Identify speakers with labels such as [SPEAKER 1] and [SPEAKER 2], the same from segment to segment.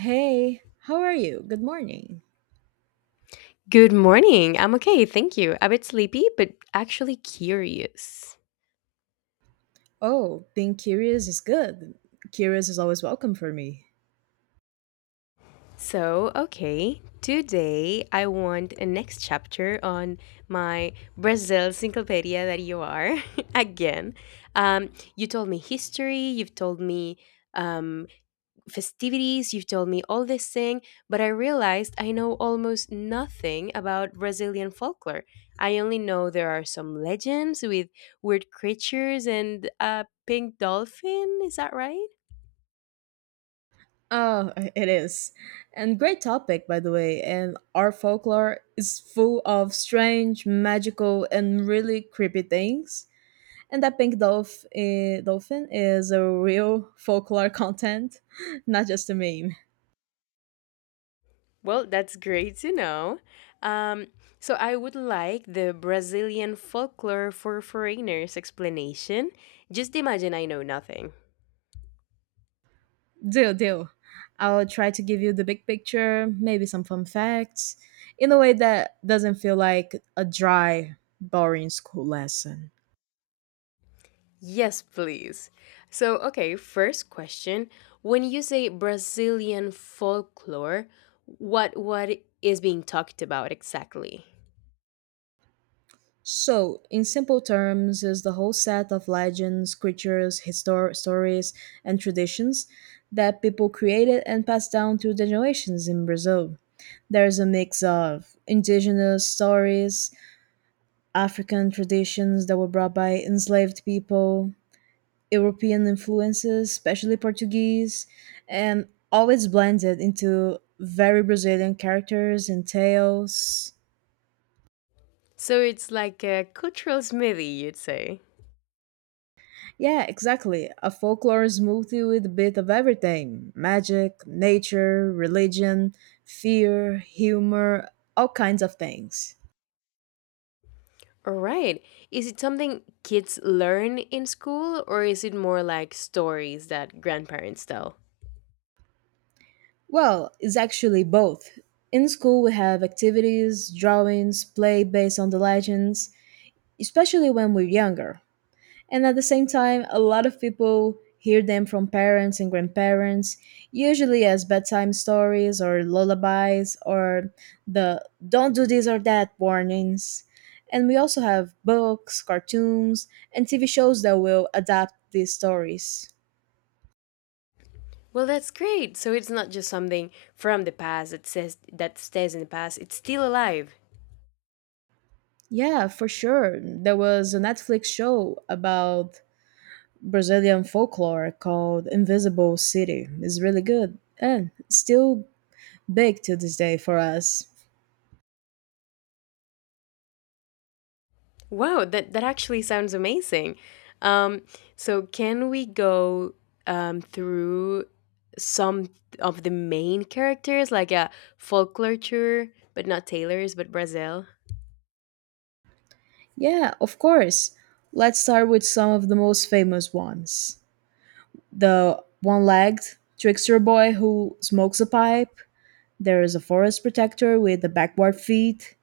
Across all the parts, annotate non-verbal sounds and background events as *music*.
[SPEAKER 1] Hey, how are you? Good morning.
[SPEAKER 2] Good morning. I'm okay, thank you. A bit sleepy, but actually curious.
[SPEAKER 1] Oh, being curious is good. Curious is always welcome for me.
[SPEAKER 2] So, okay, today I want a next chapter on my Brazil encyclopedia that you are *laughs* again. Um, you told me history, you've told me um, festivities, you've told me all this thing, but I realized I know almost nothing about Brazilian folklore. I only know there are some legends with weird creatures and a pink dolphin. Is that right?
[SPEAKER 1] Oh, *laughs* it is. And great topic, by the way. And our folklore is full of strange, magical, and really creepy things. And that dolphin is a real folklore content, *laughs* not just a meme.
[SPEAKER 2] Well, that's great to know. Um, so I would like the Brazilian folklore for foreigners explanation. Just imagine I know nothing.
[SPEAKER 1] Deal, deal. I'll try to give you the big picture, maybe some fun facts, in a way that doesn't feel like a dry, boring school lesson.
[SPEAKER 2] Yes, please. So, okay, first question. When you say Brazilian folklore, what is being talked about exactly?
[SPEAKER 1] So, in simple terms, is the whole set of legends, creatures, stories, and traditions that people created and passed down through the generations in Brazil. There's a mix of indigenous stories, African traditions that were brought by enslaved people, European influences, especially Portuguese, and always blended into very Brazilian characters and tales.
[SPEAKER 2] So it's like a cultural smithy, you'd say.
[SPEAKER 1] Yeah, exactly. A folklore smoothie with a bit of everything magic, nature, religion, fear, humor, all kinds of things.
[SPEAKER 2] All right. Is it something kids learn in school or is it more like stories that grandparents tell?
[SPEAKER 1] Well, it's actually both. In school, we have activities, drawings, play based on the legends, especially when we're younger. And at the same time, a lot of people hear them from parents and grandparents, usually as bedtime stories or lullabies or the don't do this or that warnings. And we also have books, cartoons, and TV shows that will adapt these stories.
[SPEAKER 2] Well, that's great. So it's not just something from the past that says that stays in the past. It's still alive.
[SPEAKER 1] Yeah, for sure. There was a Netflix show about Brazilian folklore called Invisible City. It's really good and still big to this day for us.
[SPEAKER 2] Wow, that actually sounds amazing. Um, so can we go through some of the main characters, like a folklore, but not Taylor's, but Brazil? *laughs*
[SPEAKER 1] Yeah, of course. Let's start with some of the most famous ones. The one legged trickster boy who smokes a pipe. There is a forest protector with the backward feet,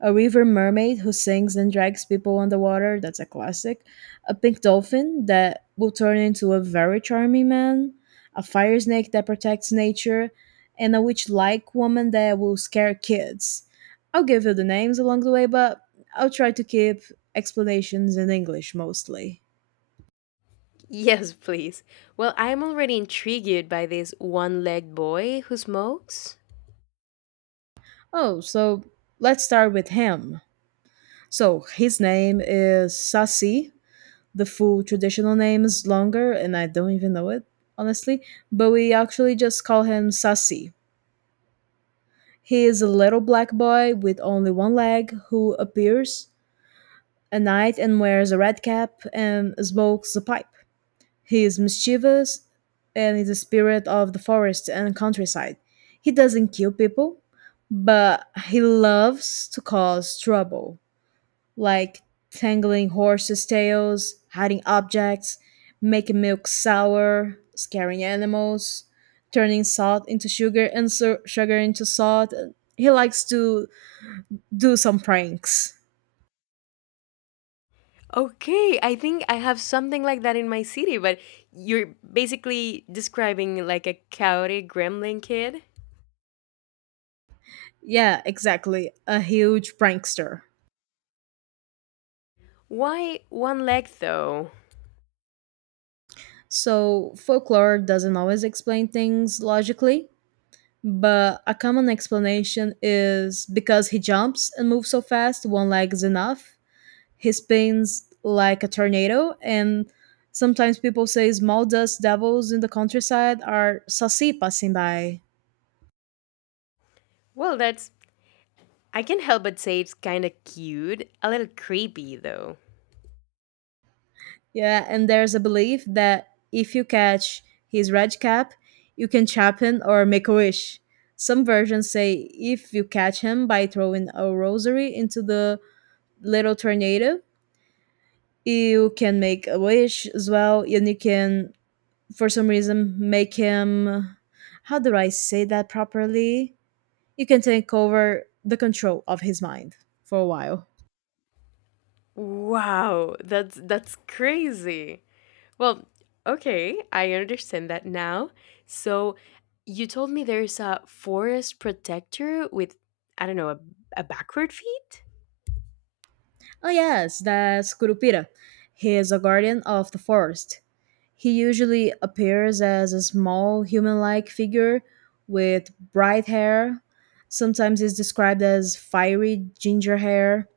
[SPEAKER 1] a river mermaid who sings and drags people underwater. That's a classic. A pink dolphin that will turn into a very charming man. A fire snake that protects nature. And a witch like woman that will scare kids. I'll give you the names along the way, but I'll try to keep explanations in English mostly.
[SPEAKER 2] Yes, please. Well, I'm already intrigued by this one-legged boy who smokes.
[SPEAKER 1] Oh, so let's start with him. So his name is Sasi. The full traditional name is longer and I don't even know it, honestly, but we actually just call him Sasi. He is a little black boy with only one leg who appears at night and wears a red cap and smokes a pipe. He is mischievous and is a spirit of the forest and countryside. He doesn't kill people, but he loves to cause trouble. Like tangling horses' tails, hiding objects, making milk sour, scaring animals, turning salt into sugar and sugar into salt. He likes to do some pranks.
[SPEAKER 2] Okay, I think I have something like that in my city, but you're basically describing like a cowardly gremlin kid.
[SPEAKER 1] Yeah, exactly. A huge prankster.
[SPEAKER 2] Why one leg though?
[SPEAKER 1] So, folklore doesn't always explain things logically, but a common explanation is because he jumps and moves so fast, one leg is enough. He spins like a tornado and sometimes people say small dust devils in the countryside are sassy passing by.
[SPEAKER 2] Well, that's I can't help but say it's kind of cute, a little creepy though.
[SPEAKER 1] Yeah, and there's a belief that if you catch his red cap you can chap him or make a wish. Some versions say if you catch him by throwing a rosary into the little tornado you can make a wish as well, and you can for some reason make him, how do I say that properly, you can take over the control of his mind for a while.
[SPEAKER 2] Wow, that's crazy. Well, okay, I understand that now. So, you told me there's a forest protector with I don't know, a backward feet?
[SPEAKER 1] Oh, yes, that's Kurupira. He is a guardian of the forest. He usually appears as a small human like figure with bright hair. Sometimes he's described as fiery ginger hair.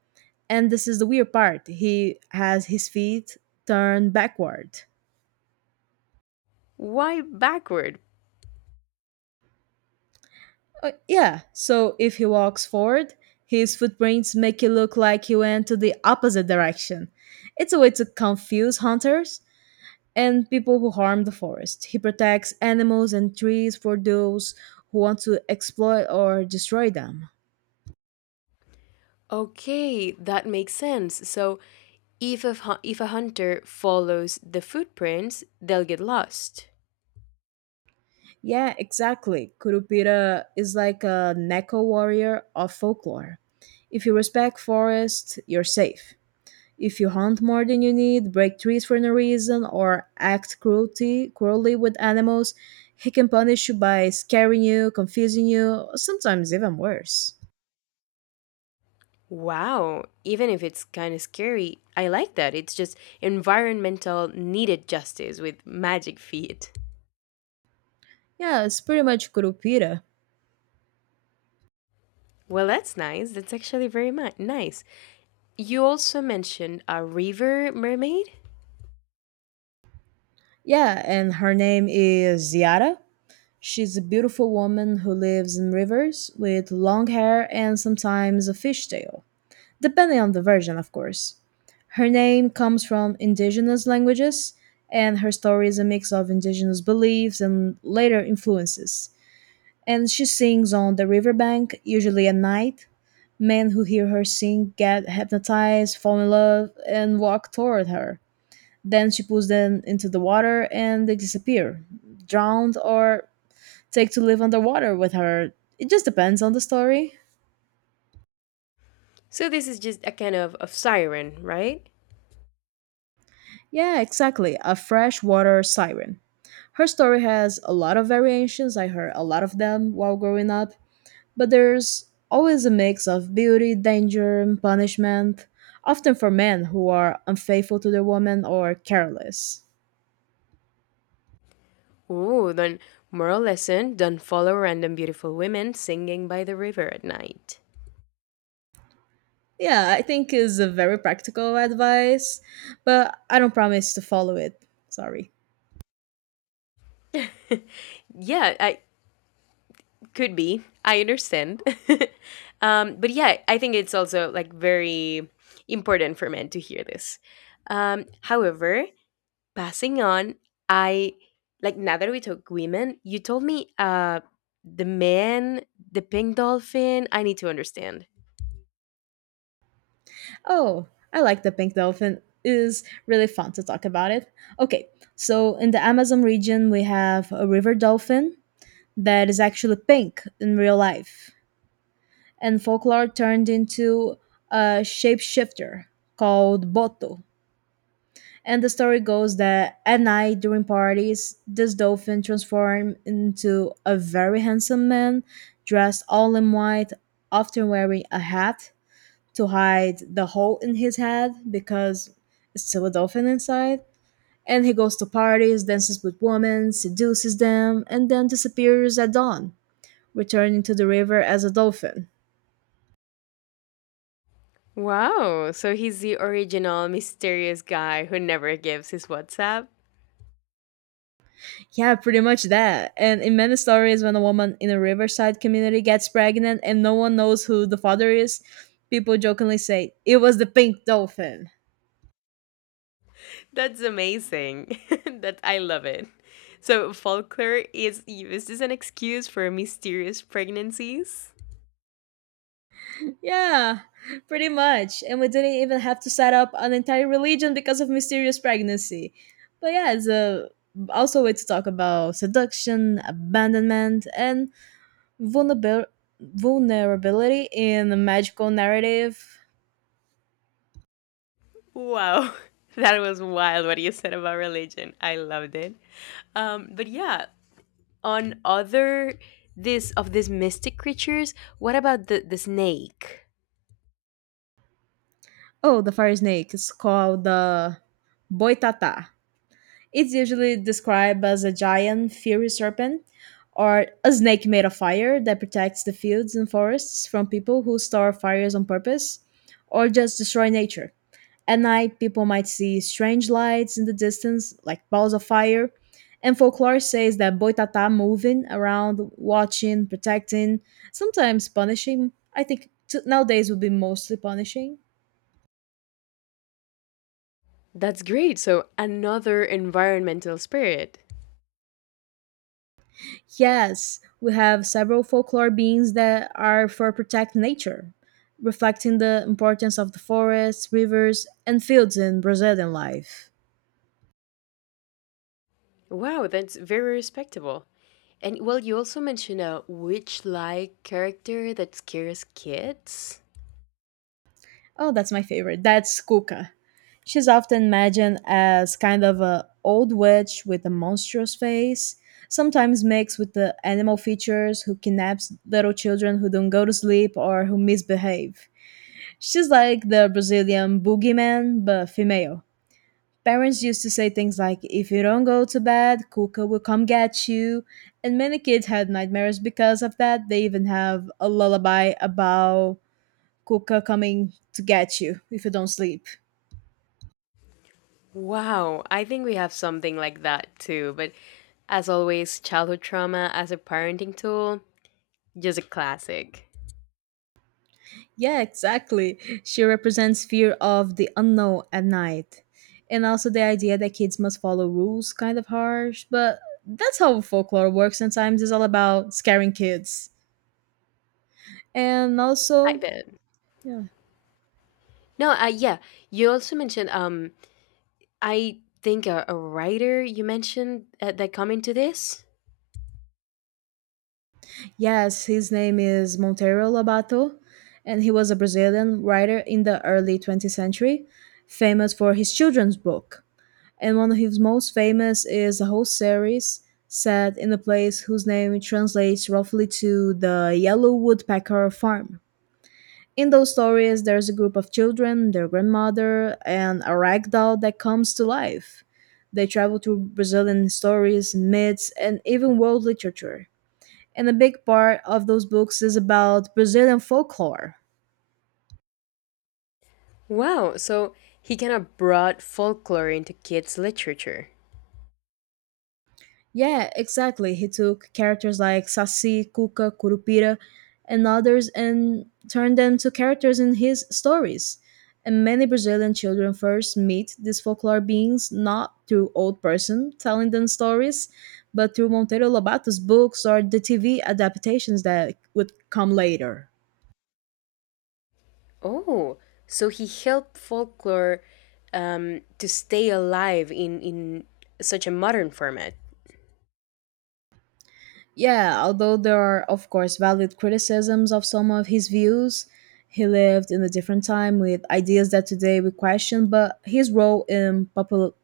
[SPEAKER 1] And this is the weird part, he has his feet turned backward.
[SPEAKER 2] Why backward?
[SPEAKER 1] Yeah, so if he walks forward, his footprints make it look like he went to the opposite direction. It's a way to confuse hunters and people who harm the forest. He protects animals and trees for those who want to exploit or destroy them.
[SPEAKER 2] Okay, that makes sense. So, if if a hunter follows the footprints, they'll get lost.
[SPEAKER 1] Yeah, exactly. Kurupira is like a Neko warrior of folklore. If you respect forest, you're safe. If you hunt more than you need, break trees for no reason, or act cruelty cruelly with animals, he can punish you by scaring you, confusing you, sometimes even worse.
[SPEAKER 2] Wow, even if it's kind of scary, I like that. It's just environmental needed justice with magic feet.
[SPEAKER 1] Yeah, it's pretty much Kurupira.
[SPEAKER 2] Well, that's nice. That's actually nice. You also mentioned a river mermaid.
[SPEAKER 1] Yeah, and her name is Ziara. She's a beautiful woman who lives in rivers with long hair and sometimes a fishtail, depending on the version, of course. Her name comes from indigenous languages, and her story is a mix of indigenous beliefs and later influences. And she sings on the riverbank, usually at night. Men who hear her sing get hypnotized, fall in love, and walk toward her. Then she pulls them into the water and they disappear, drowned, or take to live underwater with her. It just depends on the story.
[SPEAKER 2] So, this is just a kind of siren, right?
[SPEAKER 1] Yeah, exactly. A freshwater siren. Her story has a lot of variations. I heard a lot of them while growing up, but there's always a mix of beauty, danger, and punishment, often for men who are unfaithful to their woman or careless.
[SPEAKER 2] Ooh, then moral lesson, don't follow random beautiful women singing by the river at night.
[SPEAKER 1] Yeah, I think is a very practical advice, but I don't promise to follow it. Sorry.
[SPEAKER 2] *laughs* Yeah, I could be. I understand. *laughs* But yeah, I think it's also like very important for men to hear this. However, passing on, I like now that we took women, you told me the man, the pink dolphin, I need to understand.
[SPEAKER 1] Oh, I like the pink dolphin. It is really fun to talk about it. Okay, so in the Amazon region, we have a river dolphin that is actually pink in real life, and folklore turned into a shapeshifter called Boto. And the story goes that at night during parties, this dolphin transformed into a very handsome man dressed all in white, often wearing a hat to hide the hole in his head because it's still a dolphin inside. And he goes to parties, dances with women, seduces them, and then disappears at dawn, returning to the river as a dolphin.
[SPEAKER 2] Wow, so he's the original mysterious guy who never gives his WhatsApp?
[SPEAKER 1] Yeah, pretty much that. And in many stories, when a woman in a riverside community gets pregnant and no one knows who the father is, people jokingly say, "It was the pink dolphin." *laughs*
[SPEAKER 2] That's amazing. *laughs* That I love it. So folklore is used as an excuse for mysterious pregnancies?
[SPEAKER 1] Yeah, pretty much. And we didn't even have to set up an entire religion because of mysterious pregnancy. But yeah, it's a, also a way to talk about seduction, abandonment, and vulnerabil- vulnerability in a magical narrative.
[SPEAKER 2] Wow. *laughs* That was wild what you said about religion. I loved it. But yeah, on other this of these mystic creatures, what about the snake?
[SPEAKER 1] Oh, the fire snake is called the boitata. It's usually described as a giant, fiery serpent or a snake made of fire that protects the fields and forests from people who start fires on purpose or just destroy nature. At night, people might see strange lights in the distance, like balls of fire, and folklore says that boitata moving around, watching, protecting, sometimes punishing. I think nowadays would be mostly punishing.
[SPEAKER 2] That's great. So another environmental spirit.
[SPEAKER 1] Yes, we have several folklore beings that are for protect nature, reflecting the importance of the forests, rivers, and fields in Brazilian life.
[SPEAKER 2] Wow, that's very respectable. And well, you also mentioned a witch-like character that scares kids.
[SPEAKER 1] Oh, that's my favorite. That's Cuca. She's often imagined as kind of a old witch with a monstrous face, sometimes mixed with the animal features who kidnaps little children who don't go to sleep or who misbehave. She's like the Brazilian boogeyman, but female. Parents used to say things like, if you don't go to bed, Kuka will come get you. And many kids had nightmares because of that. They even have a lullaby about Kuka coming to get you if you don't sleep.
[SPEAKER 2] Wow, I think we have something like that too. But as always, childhood trauma as a parenting tool, just a classic.
[SPEAKER 1] Yeah, exactly. She represents fear of the unknown at night. And also the idea that kids must follow rules, kind of harsh, but that's how folklore works sometimes. It's all about scaring kids. And
[SPEAKER 2] I
[SPEAKER 1] also,
[SPEAKER 2] bet.
[SPEAKER 1] yeah.
[SPEAKER 2] No, yeah. You also mentioned I think a writer you mentioned that come into this?
[SPEAKER 1] Yes, his name is Monteiro Lobato, and he was a Brazilian writer in the early 20th century, famous for his children's book. And one of his most famous is a whole series set in a place whose name translates roughly to the Yellow Woodpecker Farm. In those stories, there's a group of children, their grandmother, and a rag doll that comes to life. They travel through Brazilian stories, myths, and even world literature, and a big part of those books is about Brazilian folklore.
[SPEAKER 2] Wow, so he kind of brought folklore into kids' literature.
[SPEAKER 1] Yeah, exactly. He took characters like Saci, Cuca, Curupira, and others and turned them to characters in his stories. And many Brazilian children first meet these folklore beings not through old person telling them stories, but through Monteiro Lobatos books or the TV adaptations that would come later.
[SPEAKER 2] Oh, so he helped folklore to stay alive in such a modern format.
[SPEAKER 1] Yeah, although there are, of course, valid criticisms of some of his views, he lived in a different time with ideas that today we question, but his role in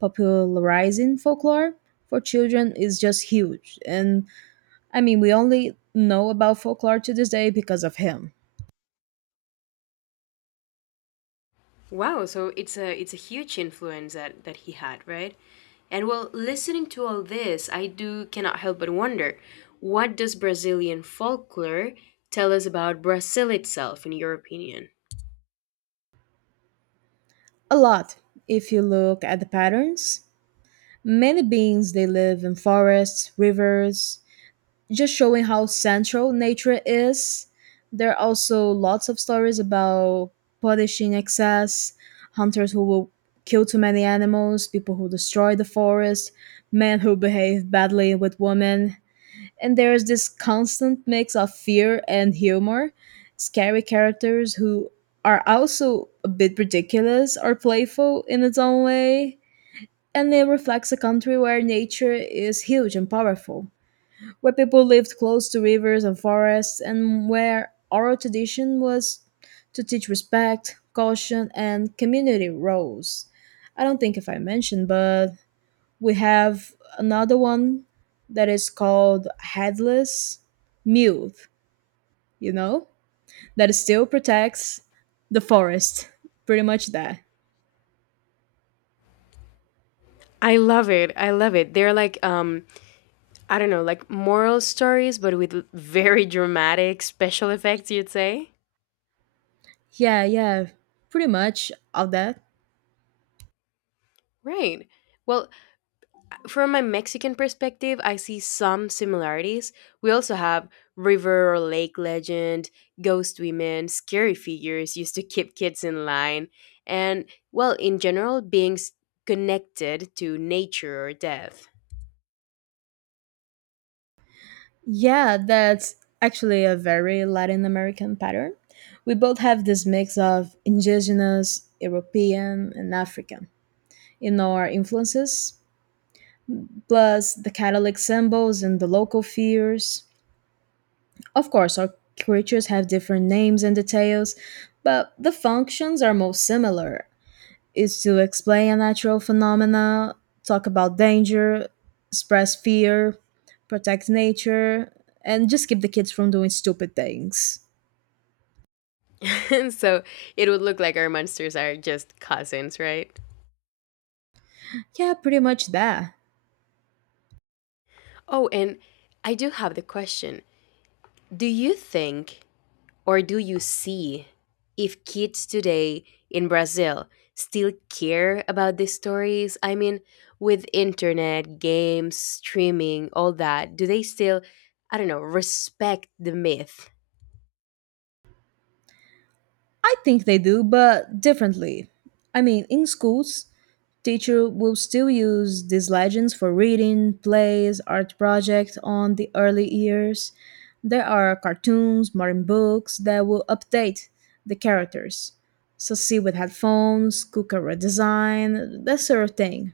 [SPEAKER 1] popularizing folklore for children is just huge. And I mean, we only know about folklore to this day because of him.
[SPEAKER 2] Wow, so it's a huge influence that, that he had, right? And well, listening to all this, I do cannot help but wonder, what does Brazilian folklore tell us about Brazil itself, in your opinion?
[SPEAKER 1] A lot, if you look at the patterns. Many beings, they live in forests, rivers, just showing how central nature is. There are also lots of stories about punishing excess, hunters who will kill too many animals, people who destroy the forest, men who behave badly with women. And there is this constant mix of fear and humor, scary characters who are also a bit ridiculous or playful in its own way. And it reflects a country where nature is huge and powerful, where people lived close to rivers and forests, and where oral tradition was to teach respect, caution, and community roles. I don't think if I mentioned, but we have another one that is called headless mule, you know, that still protects the forest. Pretty much that.
[SPEAKER 2] I love it. I love it. They're like I don't know, like moral stories but with very dramatic special effects, you'd say?
[SPEAKER 1] Yeah, yeah, pretty much all that.
[SPEAKER 2] Right. Well, from my Mexican perspective, I see some similarities. We also have river or lake legend, ghost women, scary figures used to keep kids in line, and well, in general, beings connected to nature or death.
[SPEAKER 1] Yeah, that's actually a very Latin American pattern. We both have this mix of indigenous, European, and African in our influences, plus the Catholic symbols and the local fears. Of course, our creatures have different names and details, but the functions are most similar is to explain a natural phenomena, talk about danger, express fear, protect nature, and just keep the kids from doing stupid things.
[SPEAKER 2] *laughs* So, it would look like our monsters are just cousins, right?
[SPEAKER 1] Yeah, pretty much that.
[SPEAKER 2] Oh, and I do have the question. Do you think or do you see if kids today in Brazil still care about these stories? I mean, with internet, games, streaming, all that, do they still, I don't know, respect the myth?
[SPEAKER 1] I think they do, but differently. I mean, in schools, teacher will still use these legends for reading, plays, art projects on the early years. There are cartoons, modern books that will update the characters. So see with headphones, cooker redesign, that sort of thing.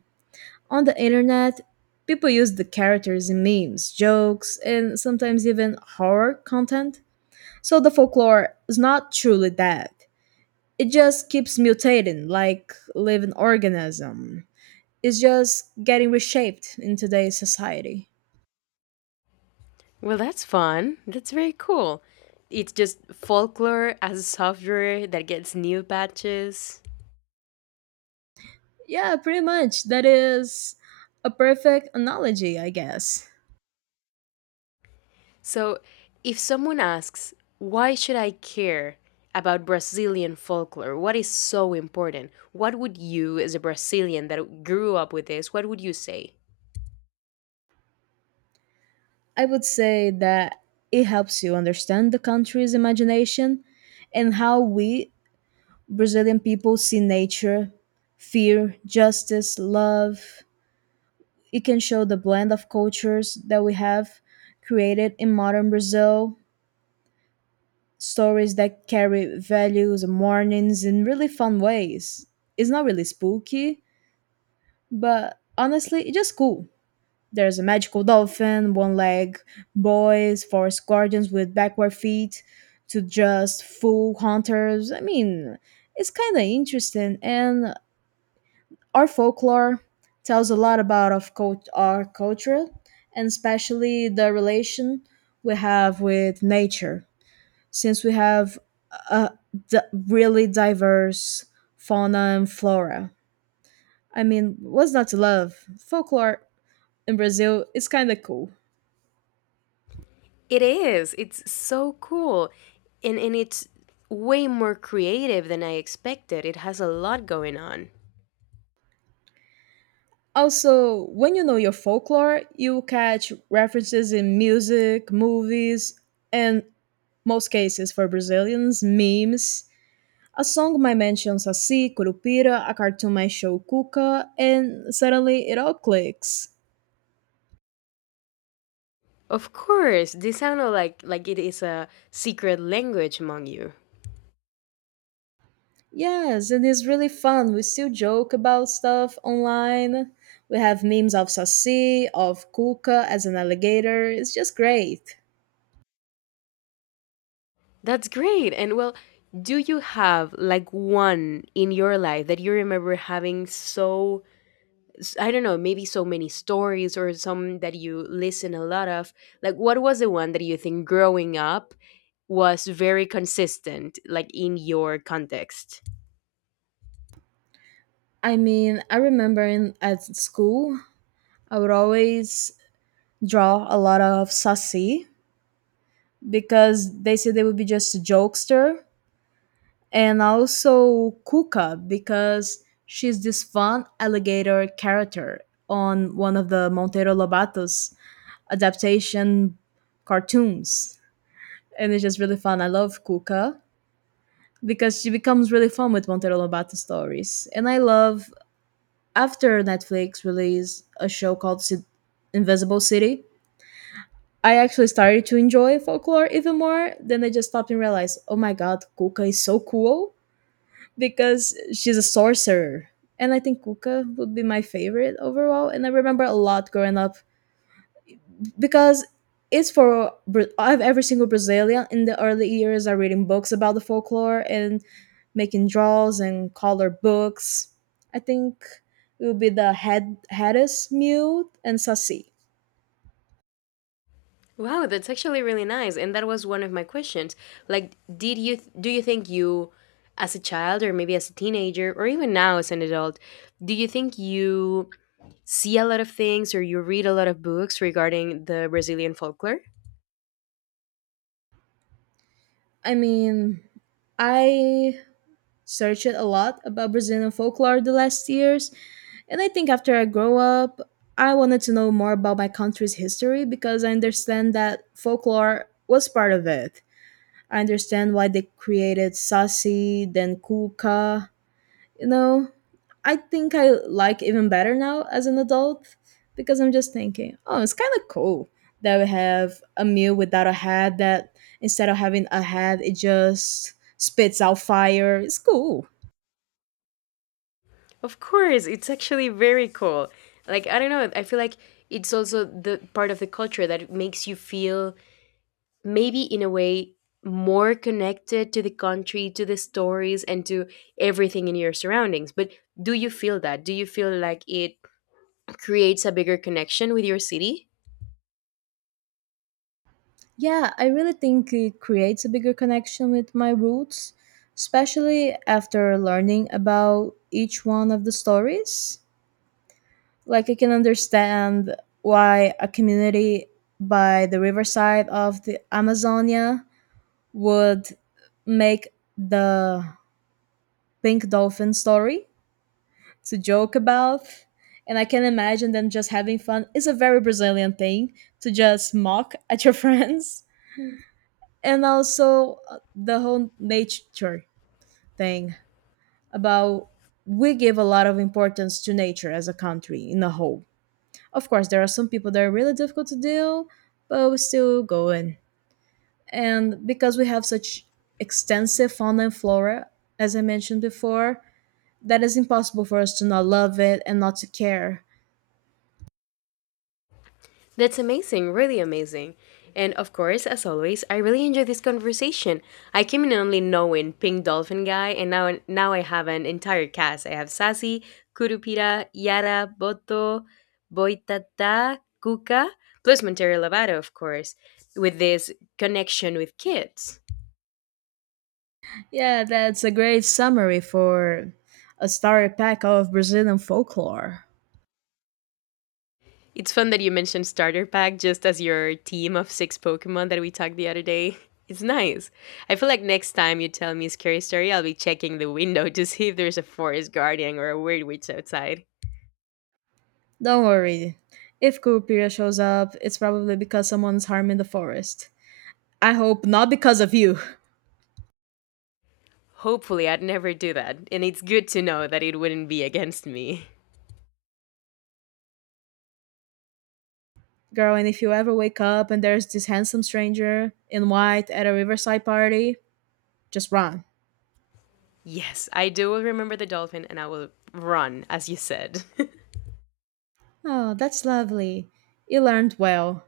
[SPEAKER 1] On the internet, people use the characters in memes, jokes, and sometimes even horror content. So the folklore is not truly dead. It just keeps mutating like living organism is just getting reshaped in today's society.
[SPEAKER 2] Well, that's fun. That's very cool. It's just folklore as software that gets new patches.
[SPEAKER 1] Yeah, pretty much. That is a perfect analogy, I guess.
[SPEAKER 2] So, if someone asks, why should I care about Brazilian folklore? What is so important? What would you, as a Brazilian that grew up with this, what would you say?
[SPEAKER 1] I would say that it helps you understand the country's imagination and how we, Brazilian people, see nature, fear, justice, love. It can show the blend of cultures that we have created in modern Brazil stories that carry values and warnings in really fun ways. It's not really spooky, but honestly, it's just cool. There's a magical dolphin, one leg boys, forest guardians with backward feet, to just fool hunters. I mean, it's kind of interesting, and our folklore tells a lot about of our culture, and especially the relation we have with nature since we have a d- really diverse fauna and flora. I mean, what's not to love? Folklore in Brazil is kind of cool.
[SPEAKER 2] It is. It's so cool. And it's way more creative than I expected. It has a lot going on.
[SPEAKER 1] Also, when you know your folklore, you catch references in music, movies, and most cases for Brazilians, memes. A song might mention Saci, Curupira, a cartoon might show Cuca, and suddenly it all clicks.
[SPEAKER 2] Of course, this sounded like it is a secret language among you.
[SPEAKER 1] Yes, and it's really fun. We still joke about stuff online. We have memes of Saci, of Kuka as an alligator. It's just great.
[SPEAKER 2] That's great. And well, do you have like one in your life that you remember having so, I don't know, maybe so many stories or some that you listen a lot of? Like, what was the one that you think growing up was very consistent, like in your context?
[SPEAKER 1] I mean, I remember in at school, I would always draw a lot of Saci because they said they would be just a jokester, and also Kuka because she's this fun alligator character on one of the Montero Lobato's adaptation cartoons. And it's just really fun. I love Kuka because she becomes really fun with Montero Lobato stories, and I love after Netflix released a show called Invisible City. I actually started to enjoy folklore even more. Then I just stopped and realized, oh my god, Kuka is so cool because she's a sorcerer. And I think Kuka would be my favorite overall. And I remember a lot growing up because it's for I've every single Brazilian in the early years are reading books about the folklore and making draws and color books. I think it would be the head Hedis Mute and Sassi.
[SPEAKER 2] Wow, that's actually really nice. And that was one of my questions. Like, did you, do you think you, as a child or maybe as a teenager or even now as an adult, do you think you see a lot of things or you read a lot of books regarding the Brazilian folklore?
[SPEAKER 1] I mean, I searched a lot about Brazilian folklore the last years, and I think after I grow up, I wanted to know more about my country's history because I understand that folklore was part of it. I understand why they created Sassy, then Kuka. You know, I think I like even better now as an adult because I'm just thinking, oh, it's kind of cool that we have a meal without a head that instead of having a head, it just spits out fire. It's cool.
[SPEAKER 2] Of course, it's actually very cool. Like, I don't know, I feel like it's also the part of the culture that makes you feel maybe in a way more connected to the country, to the stories, and to everything in your surroundings. But do you feel that? Do you feel like it creates a bigger connection with your city?
[SPEAKER 1] Yeah, I really think it creates a bigger connection with my roots, especially after learning about each one of the stories. Like I can understand why a community by the riverside of the Amazonia would make the pink dolphin story to joke about. And I can imagine them just having fun. It's a very Brazilian thing to just mock at your *laughs* friends. And also the whole nature thing about we give a lot of importance to nature as a country in a whole. Of course, there are some people that are really difficult to deal, but we still go in. And because we have such extensive fauna and flora, as I mentioned before, that is impossible for us to not love it and not to care.
[SPEAKER 2] That's amazing, really amazing. And of course, as always, I really enjoyed this conversation. I came in only knowing Pink Dolphin Guy, and now I have an entire cast. I have Sassy, Kurupira, Yara, Boto, Boitata, Kuka, plus Montero Lovato, of course, with this connection with kids.
[SPEAKER 1] Yeah, that's a great summary for a starry pack of Brazilian folklore.
[SPEAKER 2] It's fun that you mentioned starter pack just as your team of six Pokemon that we talked the other day. *laughs* It's nice. I feel like next time you tell me a scary story, I'll be checking the window to see if there's a forest guardian or a weird witch outside.
[SPEAKER 1] Don't worry. If Curupira shows up, it's probably because someone's harming the forest. I hope not because of you. *laughs*
[SPEAKER 2] Hopefully, I'd never do that, and it's good to know that it wouldn't be against me.
[SPEAKER 1] Girl, and if you ever wake up and there's this handsome stranger in white at a riverside party, just run.
[SPEAKER 2] Yes, I do remember the dolphin, and I will run, as you said. *laughs*
[SPEAKER 1] Oh, that's lovely. You learned well.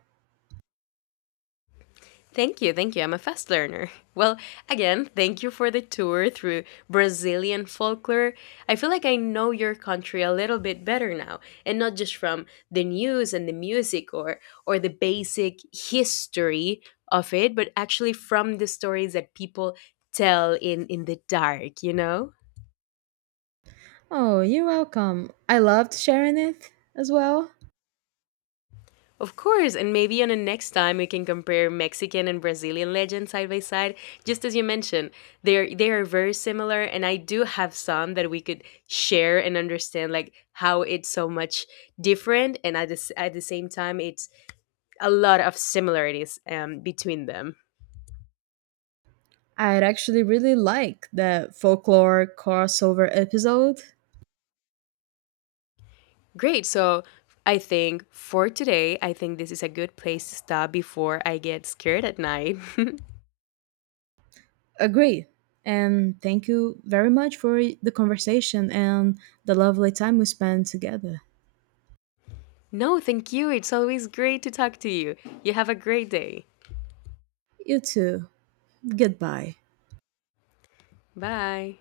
[SPEAKER 2] Thank you, thank you. I'm a fast learner. *laughs* Well, again, thank you for the tour through Brazilian folklore. I feel like I know your country a little bit better now, and not just from the news and the music or the basic history of it, but actually from the stories that people tell in the dark, you know?
[SPEAKER 1] Oh, you're welcome. I loved sharing it as well.
[SPEAKER 2] Of course, and maybe on a next time we can compare Mexican and Brazilian legends side by side. Just as you mentioned, they are very similar, and I do have some that we could share and understand, like how it's so much different, and at at the same time, it's a lot of similarities between them.
[SPEAKER 1] I'd actually really like that folklore crossover episode.
[SPEAKER 2] Great, so. I think for today, I think this is a good place to stop before I get scared at night.
[SPEAKER 1] Agree. And thank you very much for the conversation and the lovely time we spent together.
[SPEAKER 2] *laughs* No, thank you. It's always great to talk to you. You have a great day.
[SPEAKER 1] You too. Goodbye.
[SPEAKER 2] Bye.